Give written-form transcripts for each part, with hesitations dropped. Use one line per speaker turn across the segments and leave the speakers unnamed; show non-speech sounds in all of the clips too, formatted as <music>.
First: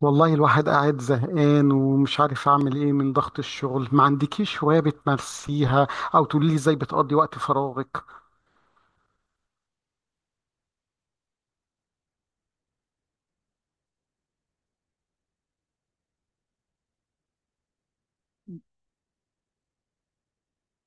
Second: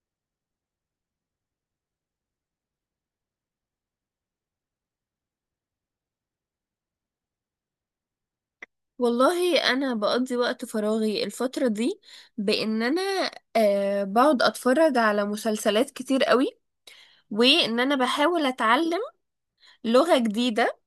والله الواحد قاعد زهقان ومش عارف اعمل ايه من ضغط الشغل، ما عندكيش هواية بتمارسيها او تقولي لي ازاي بتقضي وقت فراغك؟
والله انا بقضي وقت فراغي الفتره دي بان انا بقعد اتفرج على مسلسلات كتير قوي، وان انا بحاول اتعلم لغه جديده.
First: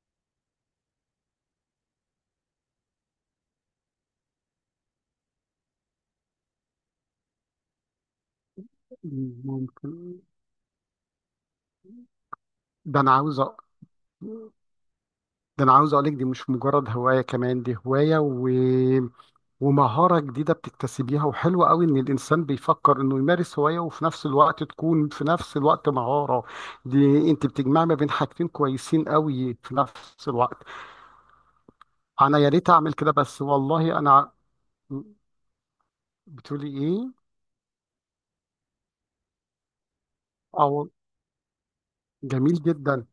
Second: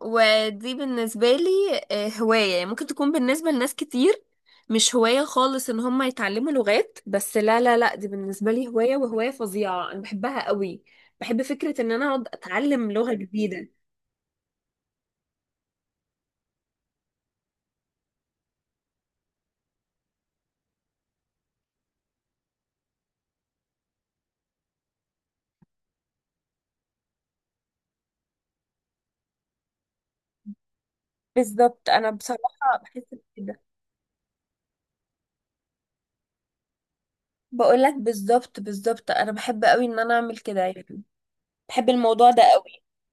ودي بالنسبه لي هوايه. يعني ممكن تكون بالنسبه لناس كتير مش هوايه خالص ان هم يتعلموا لغات، بس لا لا لا، دي بالنسبه لي هوايه، وهوايه فظيعه انا
ممكن.
بحبها قوي. بحب فكره ان انا اقعد اتعلم
ده انا
لغه
عاوز أ...
جديده.
ده انا عاوز اقولك دي مش مجرد هواية كمان، دي هواية ومهارة جديدة بتكتسبيها وحلوة قوي، ان الانسان بيفكر انه يمارس هواية وفي نفس الوقت تكون في نفس الوقت مهارة. دي انت بتجمع ما بين حاجتين كويسين قوي في نفس الوقت.
بالظبط. انا
انا يا ريت
بصراحه
اعمل
بحس.
كده بس والله انا. بتقولي ايه؟
بقول لك بالظبط بالظبط، انا بحب قوي ان انا اعمل كده
او.
يعني. بحب الموضوع ده
جميل
قوي.
جدا.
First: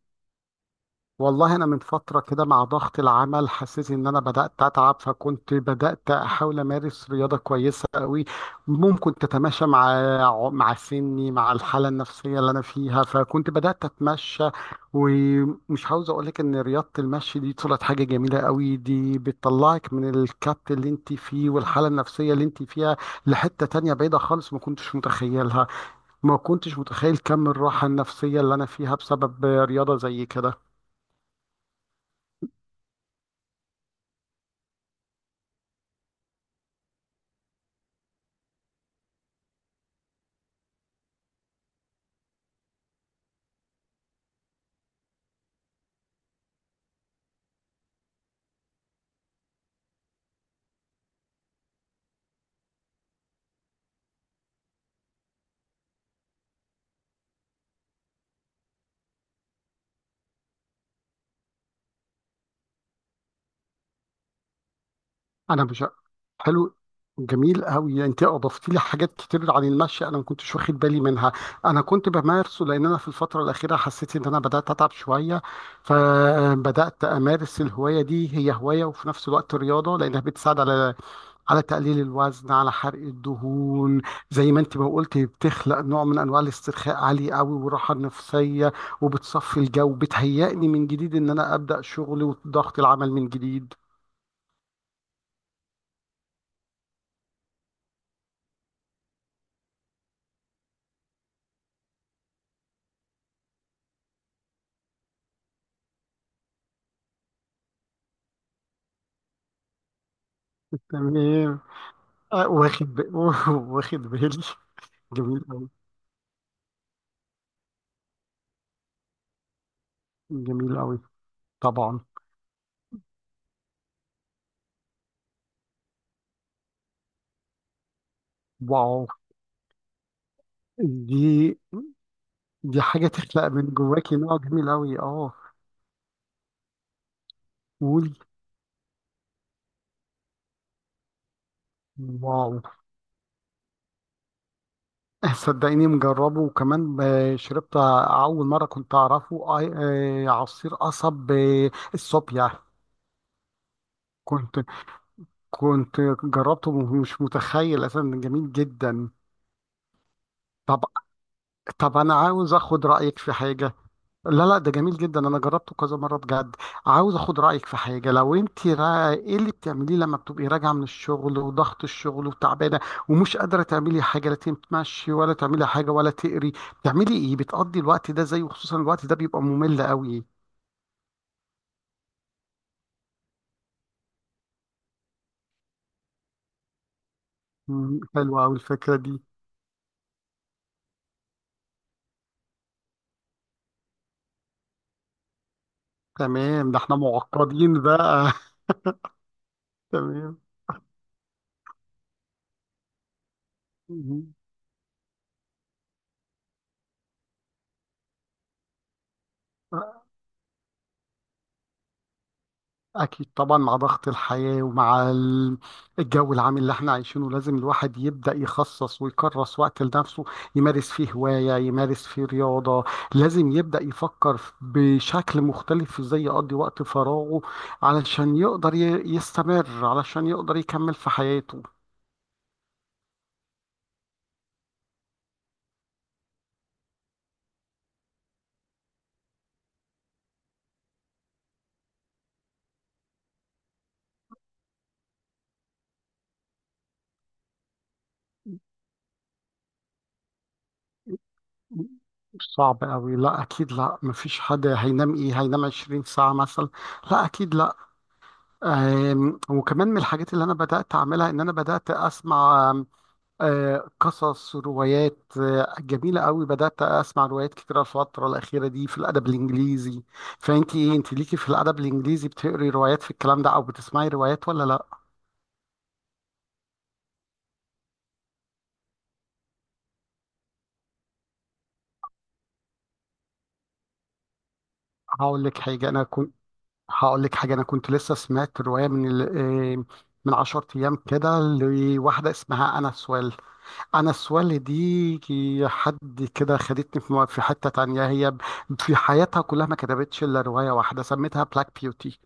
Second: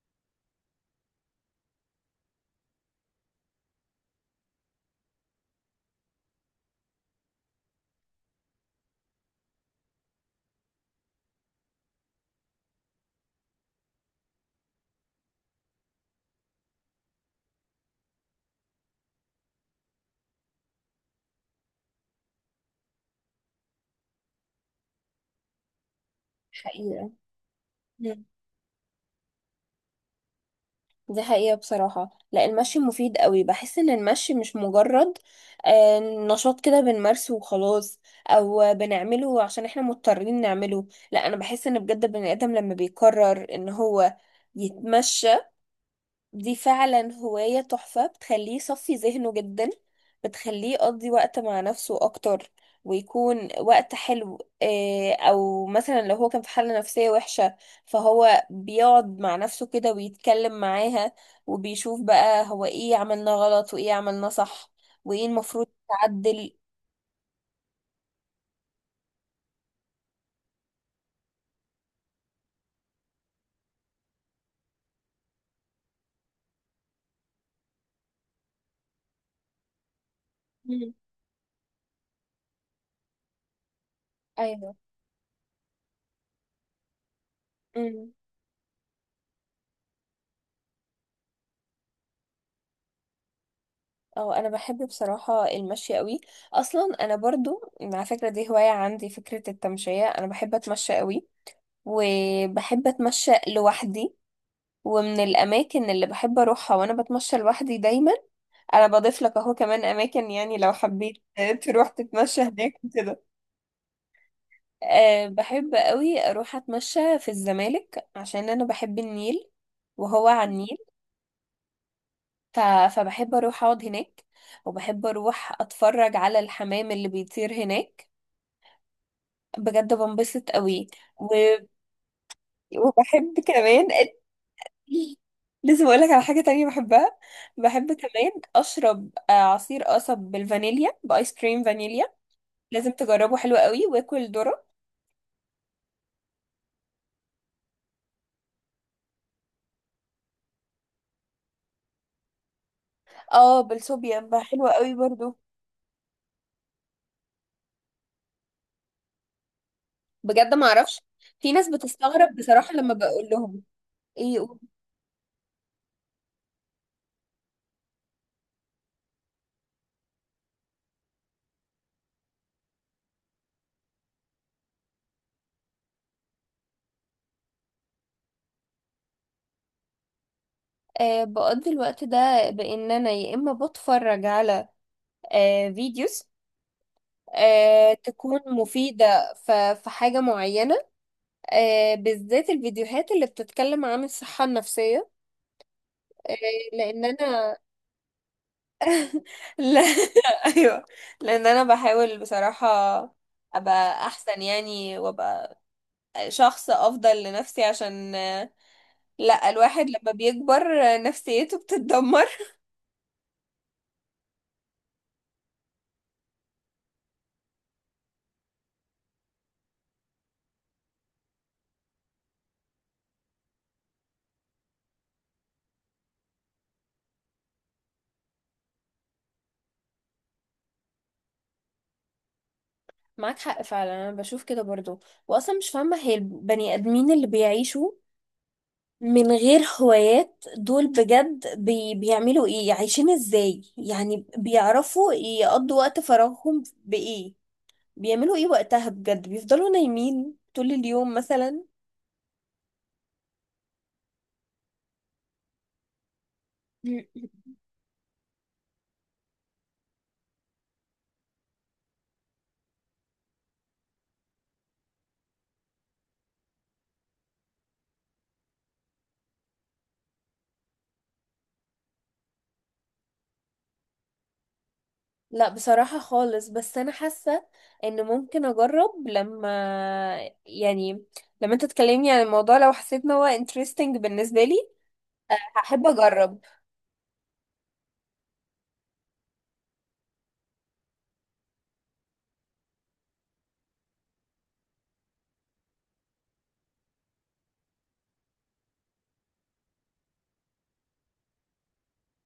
والله انا من فتره كده، مع ضغط العمل حسيت ان انا بدات اتعب، فكنت بدات احاول امارس رياضه كويسه قوي، ممكن تتماشى مع سني مع الحاله النفسيه اللي انا فيها، فكنت بدات اتمشى. ومش عاوز اقول لك ان رياضه المشي دي طلعت حاجه جميله قوي، دي بتطلعك من الكبت اللي انت فيه والحاله النفسيه اللي انت فيها لحته تانية بعيده خالص، ما كنتش متخيلها. ما كنتش
حقيقة.
متخيل كم الراحة
مم.
النفسية اللي أنا فيها بسبب رياضة زي كده.
دي حقيقة بصراحة، لا، المشي مفيد قوي. بحس ان المشي مش مجرد نشاط كده بنمارسه وخلاص، او بنعمله عشان احنا مضطرين نعمله. لا، انا بحس ان بجد البني ادم لما بيقرر ان هو يتمشى، دي فعلا هواية تحفة بتخليه يصفي ذهنه جدا، بتخليه يقضي وقت مع نفسه أكتر ويكون وقت حلو. أو مثلا لو هو كان في حالة نفسية وحشة، فهو بيقعد مع نفسه كده ويتكلم معاها، وبيشوف بقى هو ايه عملنا غلط وايه عملنا صح وايه
انا
المفروض
مش.
يتعدل.
حلو. جميل قوي، انت اضفت لي حاجات كتير عن المشي، انا ما كنتش واخد بالي منها. انا كنت بمارسه لان انا في الفتره الاخيره حسيت ان انا بدات اتعب شويه، فبدات امارس الهوايه دي، هي هوايه وفي نفس الوقت رياضه، لانها بتساعد
مم.
على تقليل الوزن، على حرق الدهون. زي ما
ايوه.
انت ما قلت، بتخلق نوع من انواع الاسترخاء عالي قوي والراحه
مم.
النفسيه. وبتصفي الجو، بتهيئني من جديد، ان انا ابدا شغلي وضغط العمل من جديد.
اه انا بحب بصراحة المشي قوي. اصلا انا برضو على فكرة دي هواية عندي، فكرة التمشية. انا بحب اتمشى قوي وبحب اتمشى لوحدي. ومن الاماكن اللي بحب اروحها وانا بتمشى لوحدي دايما، انا بضيف لك اهو كمان اماكن يعني لو حبيت
تمام.
تروح تتمشى
آه،
هناك
واخد ب...
وكده.
<laughs> واخد بالي.
أه
جميل أوي.
بحب قوي اروح اتمشى في الزمالك عشان انا بحب النيل، وهو على النيل.
جميل أوي. طبعا.
ف... فبحب اروح اقعد هناك. وبحب اروح اتفرج على الحمام اللي بيطير هناك،
واو.
بجد بنبسط قوي. و...
دي دي حاجة
وبحب
تخلق من
كمان،
جواكي نوع جميل أوي، اه.
لازم اقول لك على حاجه تانية بحبها. بحب
قول.
كمان اشرب عصير قصب بالفانيليا، بايس كريم فانيليا.
واو.
لازم تجربه حلو قوي، واكل ذره.
<laughs> صدقيني، مجربه، وكمان شربت. أول مرة كنت أعرفه. عصير قصب، الصوبيا.
اه بالصوبيا
كنت
حلوه قوي برضو.
كنت جربته، ومش متخيل أساسا، جميل جدا.
بجد ما
طب
اعرفش، في ناس
طب أنا
بتستغرب
عاوز
بصراحه
أخد
لما
رأيك
بقول
في
لهم.
حاجة.
ايه
لا، لا، ده جميل جدا، انا جربته كذا مره بجد. عاوز اخد رايك في حاجه، لو انت ايه اللي بتعمليه لما بتبقي راجعه من الشغل وضغط الشغل وتعبانه، ومش قادره تعملي حاجه، لا تمشي ولا تعملي حاجه ولا تقري، بتعملي ايه؟ بتقضي الوقت ده زي، وخصوصا الوقت ده بيبقى ممل قوي.
بقضي الوقت ده بان انا يا اما بتفرج على فيديوز تكون
حلوه قوي الفكره دي.
مفيدة في حاجة معينة. بالذات الفيديوهات اللي بتتكلم عن الصحة النفسية. آه،
تمام. ده احنا
لان انا.
معقدين بقى.
لا.
<laughs> تمام.
<laughs> ايوه. لان انا بحاول بصراحة ابقى
مم.
احسن يعني، وابقى شخص افضل لنفسي. عشان لا، الواحد لما بيكبر نفسيته بتتدمر.
أكيد طبعا، مع ضغط الحياة ومع الجو العام اللي احنا عايشينه، لازم الواحد يبدأ يخصص ويكرس وقت لنفسه، يمارس فيه هواية، يمارس فيه رياضة، لازم يبدأ يفكر بشكل مختلف ازاي يقضي وقت فراغه، علشان يقدر يستمر، علشان يقدر يكمل في حياته.
معاك حق فعلا، انا بشوف كده برضو. واصلا مش فاهمة هي البني ادمين اللي بيعيشوا من غير هوايات دول بجد بيعملوا ايه، عايشين ازاي يعني. بيعرفوا يقضوا وقت فراغهم بايه، بيعملوا ايه وقتها، بجد بيفضلوا نايمين طول اليوم مثلا.
صعب قوي. لا، اكيد لا، مفيش حد هينام، ايه هينام 20 ساعة مثلا؟
م-
لا،
م-
اكيد لا. وكمان من الحاجات اللي انا بدأت اعملها ان انا بدأت اسمع قصص روايات جميلة قوي، بدأت أسمع روايات كتيرة الفترة الأخيرة دي في الأدب الإنجليزي. فأنت إيه، أنت ليكي في الأدب الإنجليزي بتقري روايات في الكلام ده أو بتسمعي روايات ولا لأ؟
لا بصراحة خالص، بس أنا حاسة إن ممكن أجرب، لما يعني لما أنت تكلمني عن الموضوع لو حسيت إن هو interesting بالنسبة لي
هقول لك
هحب
حاجة أنا كنت
أجرب.
هقول لك حاجة أنا كنت لسه سمعت رواية من 10 أيام كده، لواحدة اسمها أنا سوال. أنا سوال دي حد كده خدتني في في حتة تانية، هي في حياتها كلها ما كتبتش إلا رواية واحدة سميتها بلاك بيوتي.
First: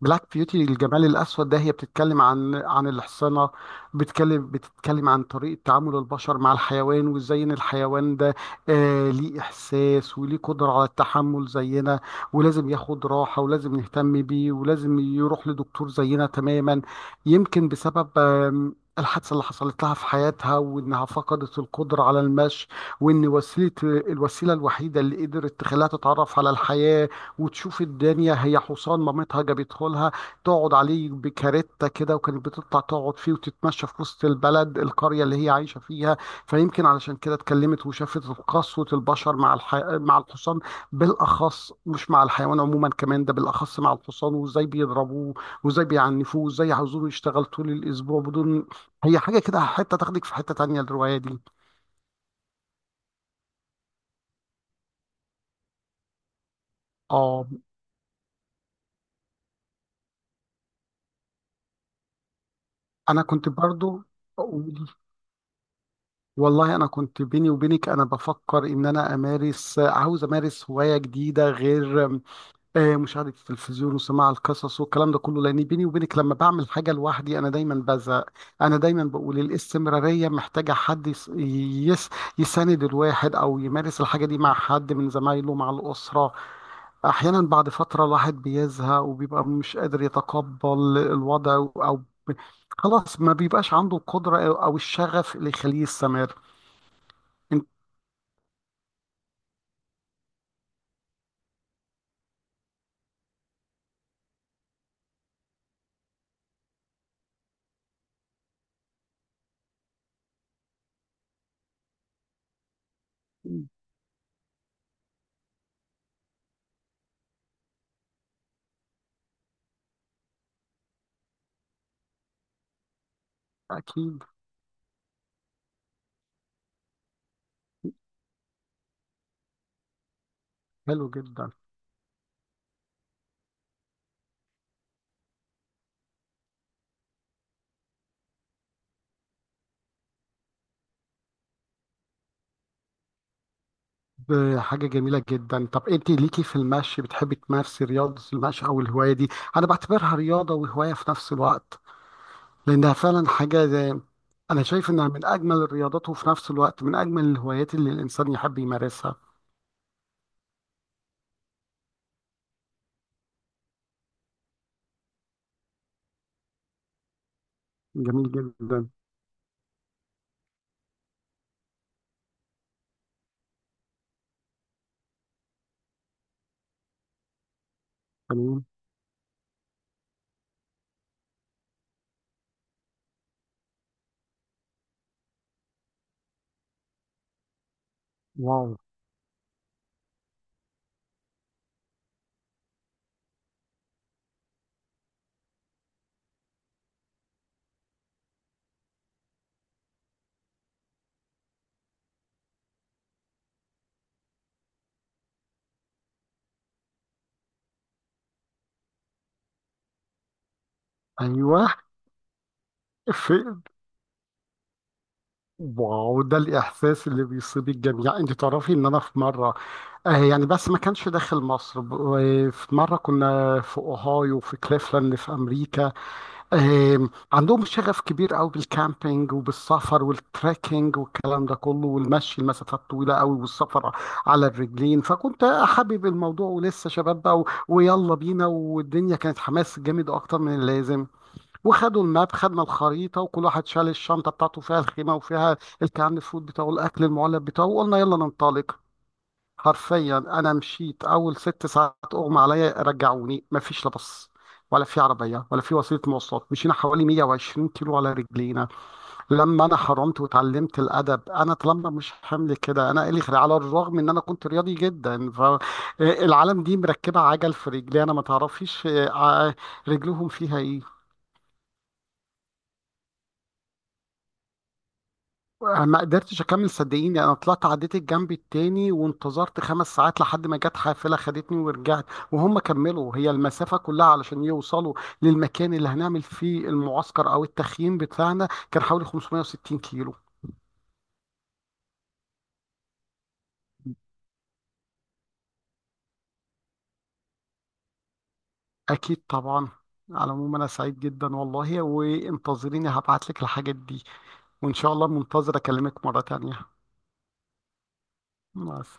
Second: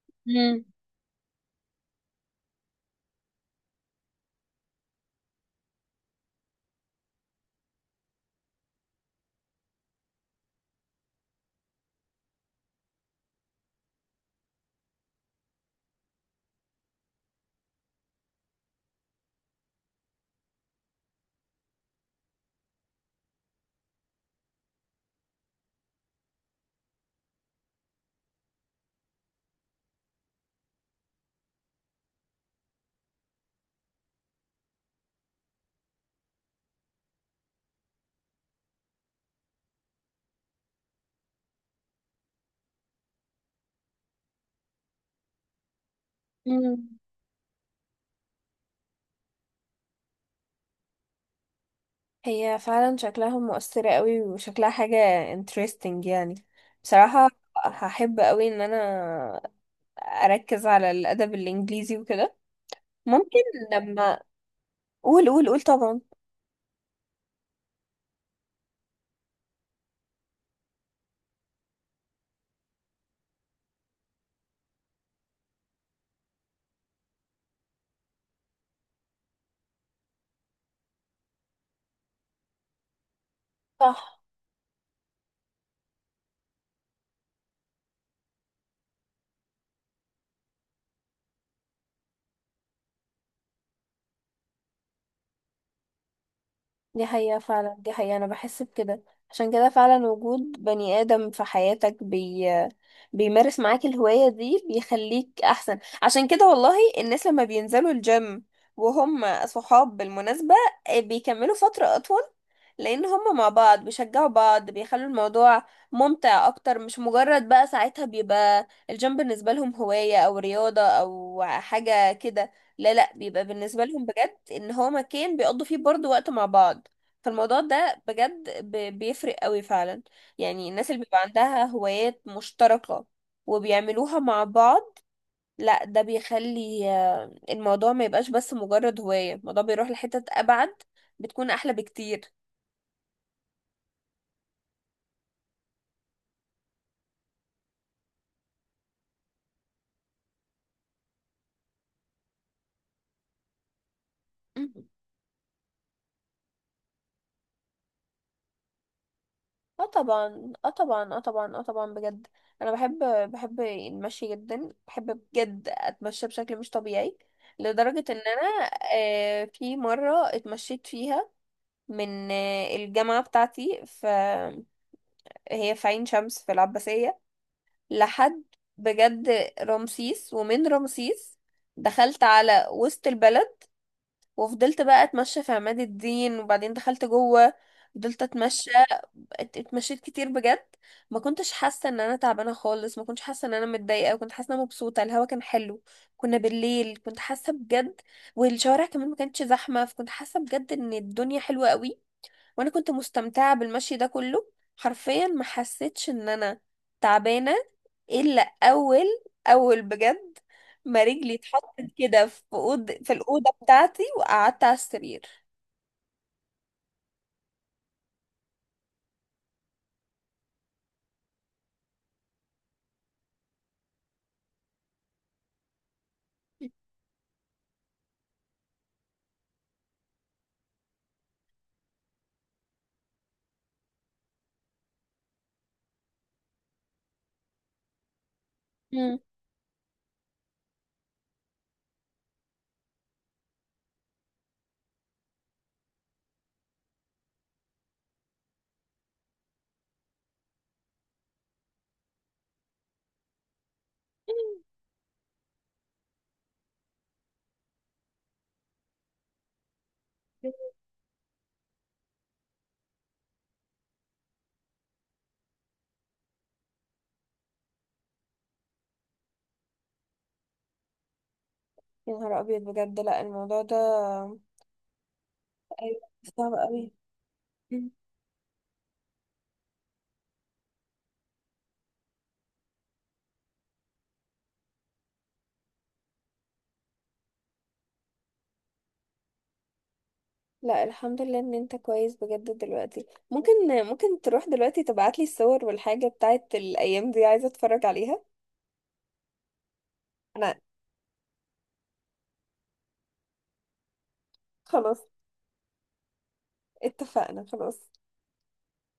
بلاك
مم.
بيوتي الجمال الأسود، ده هي بتتكلم عن الحصانة، بتتكلم عن طريقة تعامل البشر مع الحيوان، وازاي ان الحيوان ده ليه إحساس وليه قدرة على التحمل زينا، ولازم ياخد راحة ولازم نهتم بيه ولازم يروح لدكتور زينا تماما. يمكن بسبب الحادثة اللي حصلت لها في حياتها وإنها فقدت القدرة على المشي، وإن الوسيلة الوحيدة اللي قدرت تخليها تتعرف على الحياة وتشوف الدنيا هي حصان مامتها جابته لها، تقعد عليه بكارته كده، وكانت بتطلع تقعد فيه وتتمشى في وسط البلد القرية اللي هي عايشة فيها. فيمكن علشان كده اتكلمت وشافت قسوة البشر مع الحصان بالأخص، مش مع الحيوان عموما، كمان ده بالأخص مع الحصان، وازاي بيضربوه وازاي بيعنفوه وازاي
مم.
عاوزوه يشتغل طول الأسبوع بدون. هي حاجة كده، حتة تاخدك في حتة تانية الرواية دي.
هي فعلا شكلها مؤثرة قوي وشكلها حاجة interesting يعني، بصراحة
اه،
هحب قوي إن أنا أركز على الأدب الإنجليزي وكده.
أنا
ممكن
كنت برضو.
لما، قول قول قول طبعا.
والله انا كنت بيني وبينك، انا بفكر ان انا عاوز امارس هوايه جديده غير مشاهده التلفزيون وسماع القصص والكلام ده كله، لان بيني وبينك لما بعمل حاجه لوحدي انا دايما بزهق، انا دايما بقول الاستمراريه محتاجه حد يس- يساند الواحد او يمارس
صح.
الحاجه دي مع حد من زمايله مع الاسره. احيانا بعد فتره الواحد بيزهق وبيبقى مش قادر يتقبل الوضع، او خلاص ما بيبقاش عنده القدره او الشغف اللي يخليه يستمر.
دي حقيقة فعلا، دي حقيقة، أنا بحس بكده. عشان كده فعلا وجود بني آدم في حياتك بيمارس معاك الهواية دي بيخليك أحسن. عشان كده والله الناس لما بينزلوا الجيم وهم صحاب بالمناسبة بيكملوا فترة أطول، لأن هم مع بعض بيشجعوا بعض، بيخلوا الموضوع ممتع أكتر. مش مجرد بقى، ساعتها بيبقى الجيم بالنسبة لهم هواية أو رياضة أو حاجة كده، لا لا، بيبقى بالنسبة لهم
أكيد.
بجد ان هو مكان بيقضوا فيه برضو وقت مع بعض. فالموضوع ده بجد بيفرق قوي فعلا. يعني الناس اللي
حلو
بيبقى
جدا.
عندها هوايات مشتركة وبيعملوها مع بعض، لا ده بيخلي الموضوع ما يبقاش بس مجرد هواية، الموضوع بيروح لحتت أبعد، بتكون أحلى بكتير.
حاجة جميلة جدا. طب أنت ليكي في المشي بتحبي تمارسي رياضة المشي أو الهواية دي؟ أنا بعتبرها رياضة وهواية في نفس الوقت، لأنها فعلا حاجة زي، أنا
مم.
شايف إنها من أجمل الرياضات وفي نفس الوقت من أجمل الهوايات اللي الإنسان يحب يمارسها.
اه طبعا اه طبعا اه طبعا اه طبعا بجد، انا بحب المشي جدا، بحب بجد اتمشى بشكل مش طبيعي. لدرجة ان
جميل
انا
جدا.
في مرة اتمشيت فيها من الجامعة بتاعتي، هي في عين شمس في العباسية، لحد
تمام.
بجد رمسيس. ومن رمسيس دخلت على وسط البلد وفضلت بقى اتمشى في عماد الدين، وبعدين دخلت جوه فضلت اتمشى.
واو.
اتمشيت كتير بجد، ما كنتش حاسه ان انا تعبانه خالص، ما كنتش حاسه ان انا متضايقه، كنت حاسه ان انا مبسوطه، الهوا كان حلو، كنا بالليل. كنت حاسه بجد، والشوارع كمان ما كانتش زحمه، فكنت حاسه بجد ان الدنيا حلوه قوي. وانا كنت مستمتعة بالمشي ده كله، حرفيا ما حسيتش ان انا تعبانة الا اول اول بجد ما رجلي
أيوه.
اتحطت كده في في
<laughs> في.
الأوضة بتاعتي وقعدت على السرير.
واو، ده الإحساس اللي بيصيب الجميع، يعني أنت تعرفي إن أنا في مرة يعني بس ما كانش داخل مصر في مرة كنا في أوهايو في كليفلاند في أمريكا. عندهم شغف كبير قوي بالكامبينج وبالسفر والتريكينج والكلام ده كله، والمشي المسافات طويلة قوي، والسفر على الرجلين، فكنت حابب الموضوع ولسه شباب بقى، ويلا بينا، والدنيا
مم.
كانت حماس جامد أكتر من اللازم. وخدوا الماب، خدنا الخريطه، وكل واحد شال الشنطه بتاعته فيها الخيمه وفيها الكان فود بتاعه الاكل المعلب بتاعه، وقلنا يلا ننطلق. حرفيا انا مشيت اول 6 ساعات اغمى عليا، رجعوني، مفيش لا بص ولا في عربيه ولا في وسيله مواصلات، مشينا حوالي 120 كيلو على رجلينا. لما انا حرمت وتعلمت الادب انا طالما مش حمل كده انا الي خير، على الرغم ان انا كنت رياضي جدا، فالعالم دي مركبه عجل في رجلي انا ما تعرفيش آه، رجلهم فيها ايه؟
يا نهار ابيض، بجد لا، الموضوع ده.
ما
ايوه
قدرتش
صعب
اكمل
قوي.
صدقيني، انا طلعت
مم.
عديت الجنب التاني وانتظرت 5 ساعات لحد ما جت حافله خدتني ورجعت. وهم كملوا هي المسافه كلها علشان يوصلوا للمكان اللي هنعمل فيه المعسكر او التخييم بتاعنا، كان حوالي 560 كيلو.
لا الحمد لله ان انت كويس بجد دلوقتي. ممكن ممكن تروح دلوقتي تبعتلي الصور والحاجة بتاعت الايام دي، عايزة اتفرج عليها.
اكيد طبعا. على
انا.
العموم انا سعيد جدا والله، وانتظريني، هبعت لك الحاجات دي، وان شاء الله
خلاص
منتظر اكلمك مره تانية
اتفقنا خلاص.
مع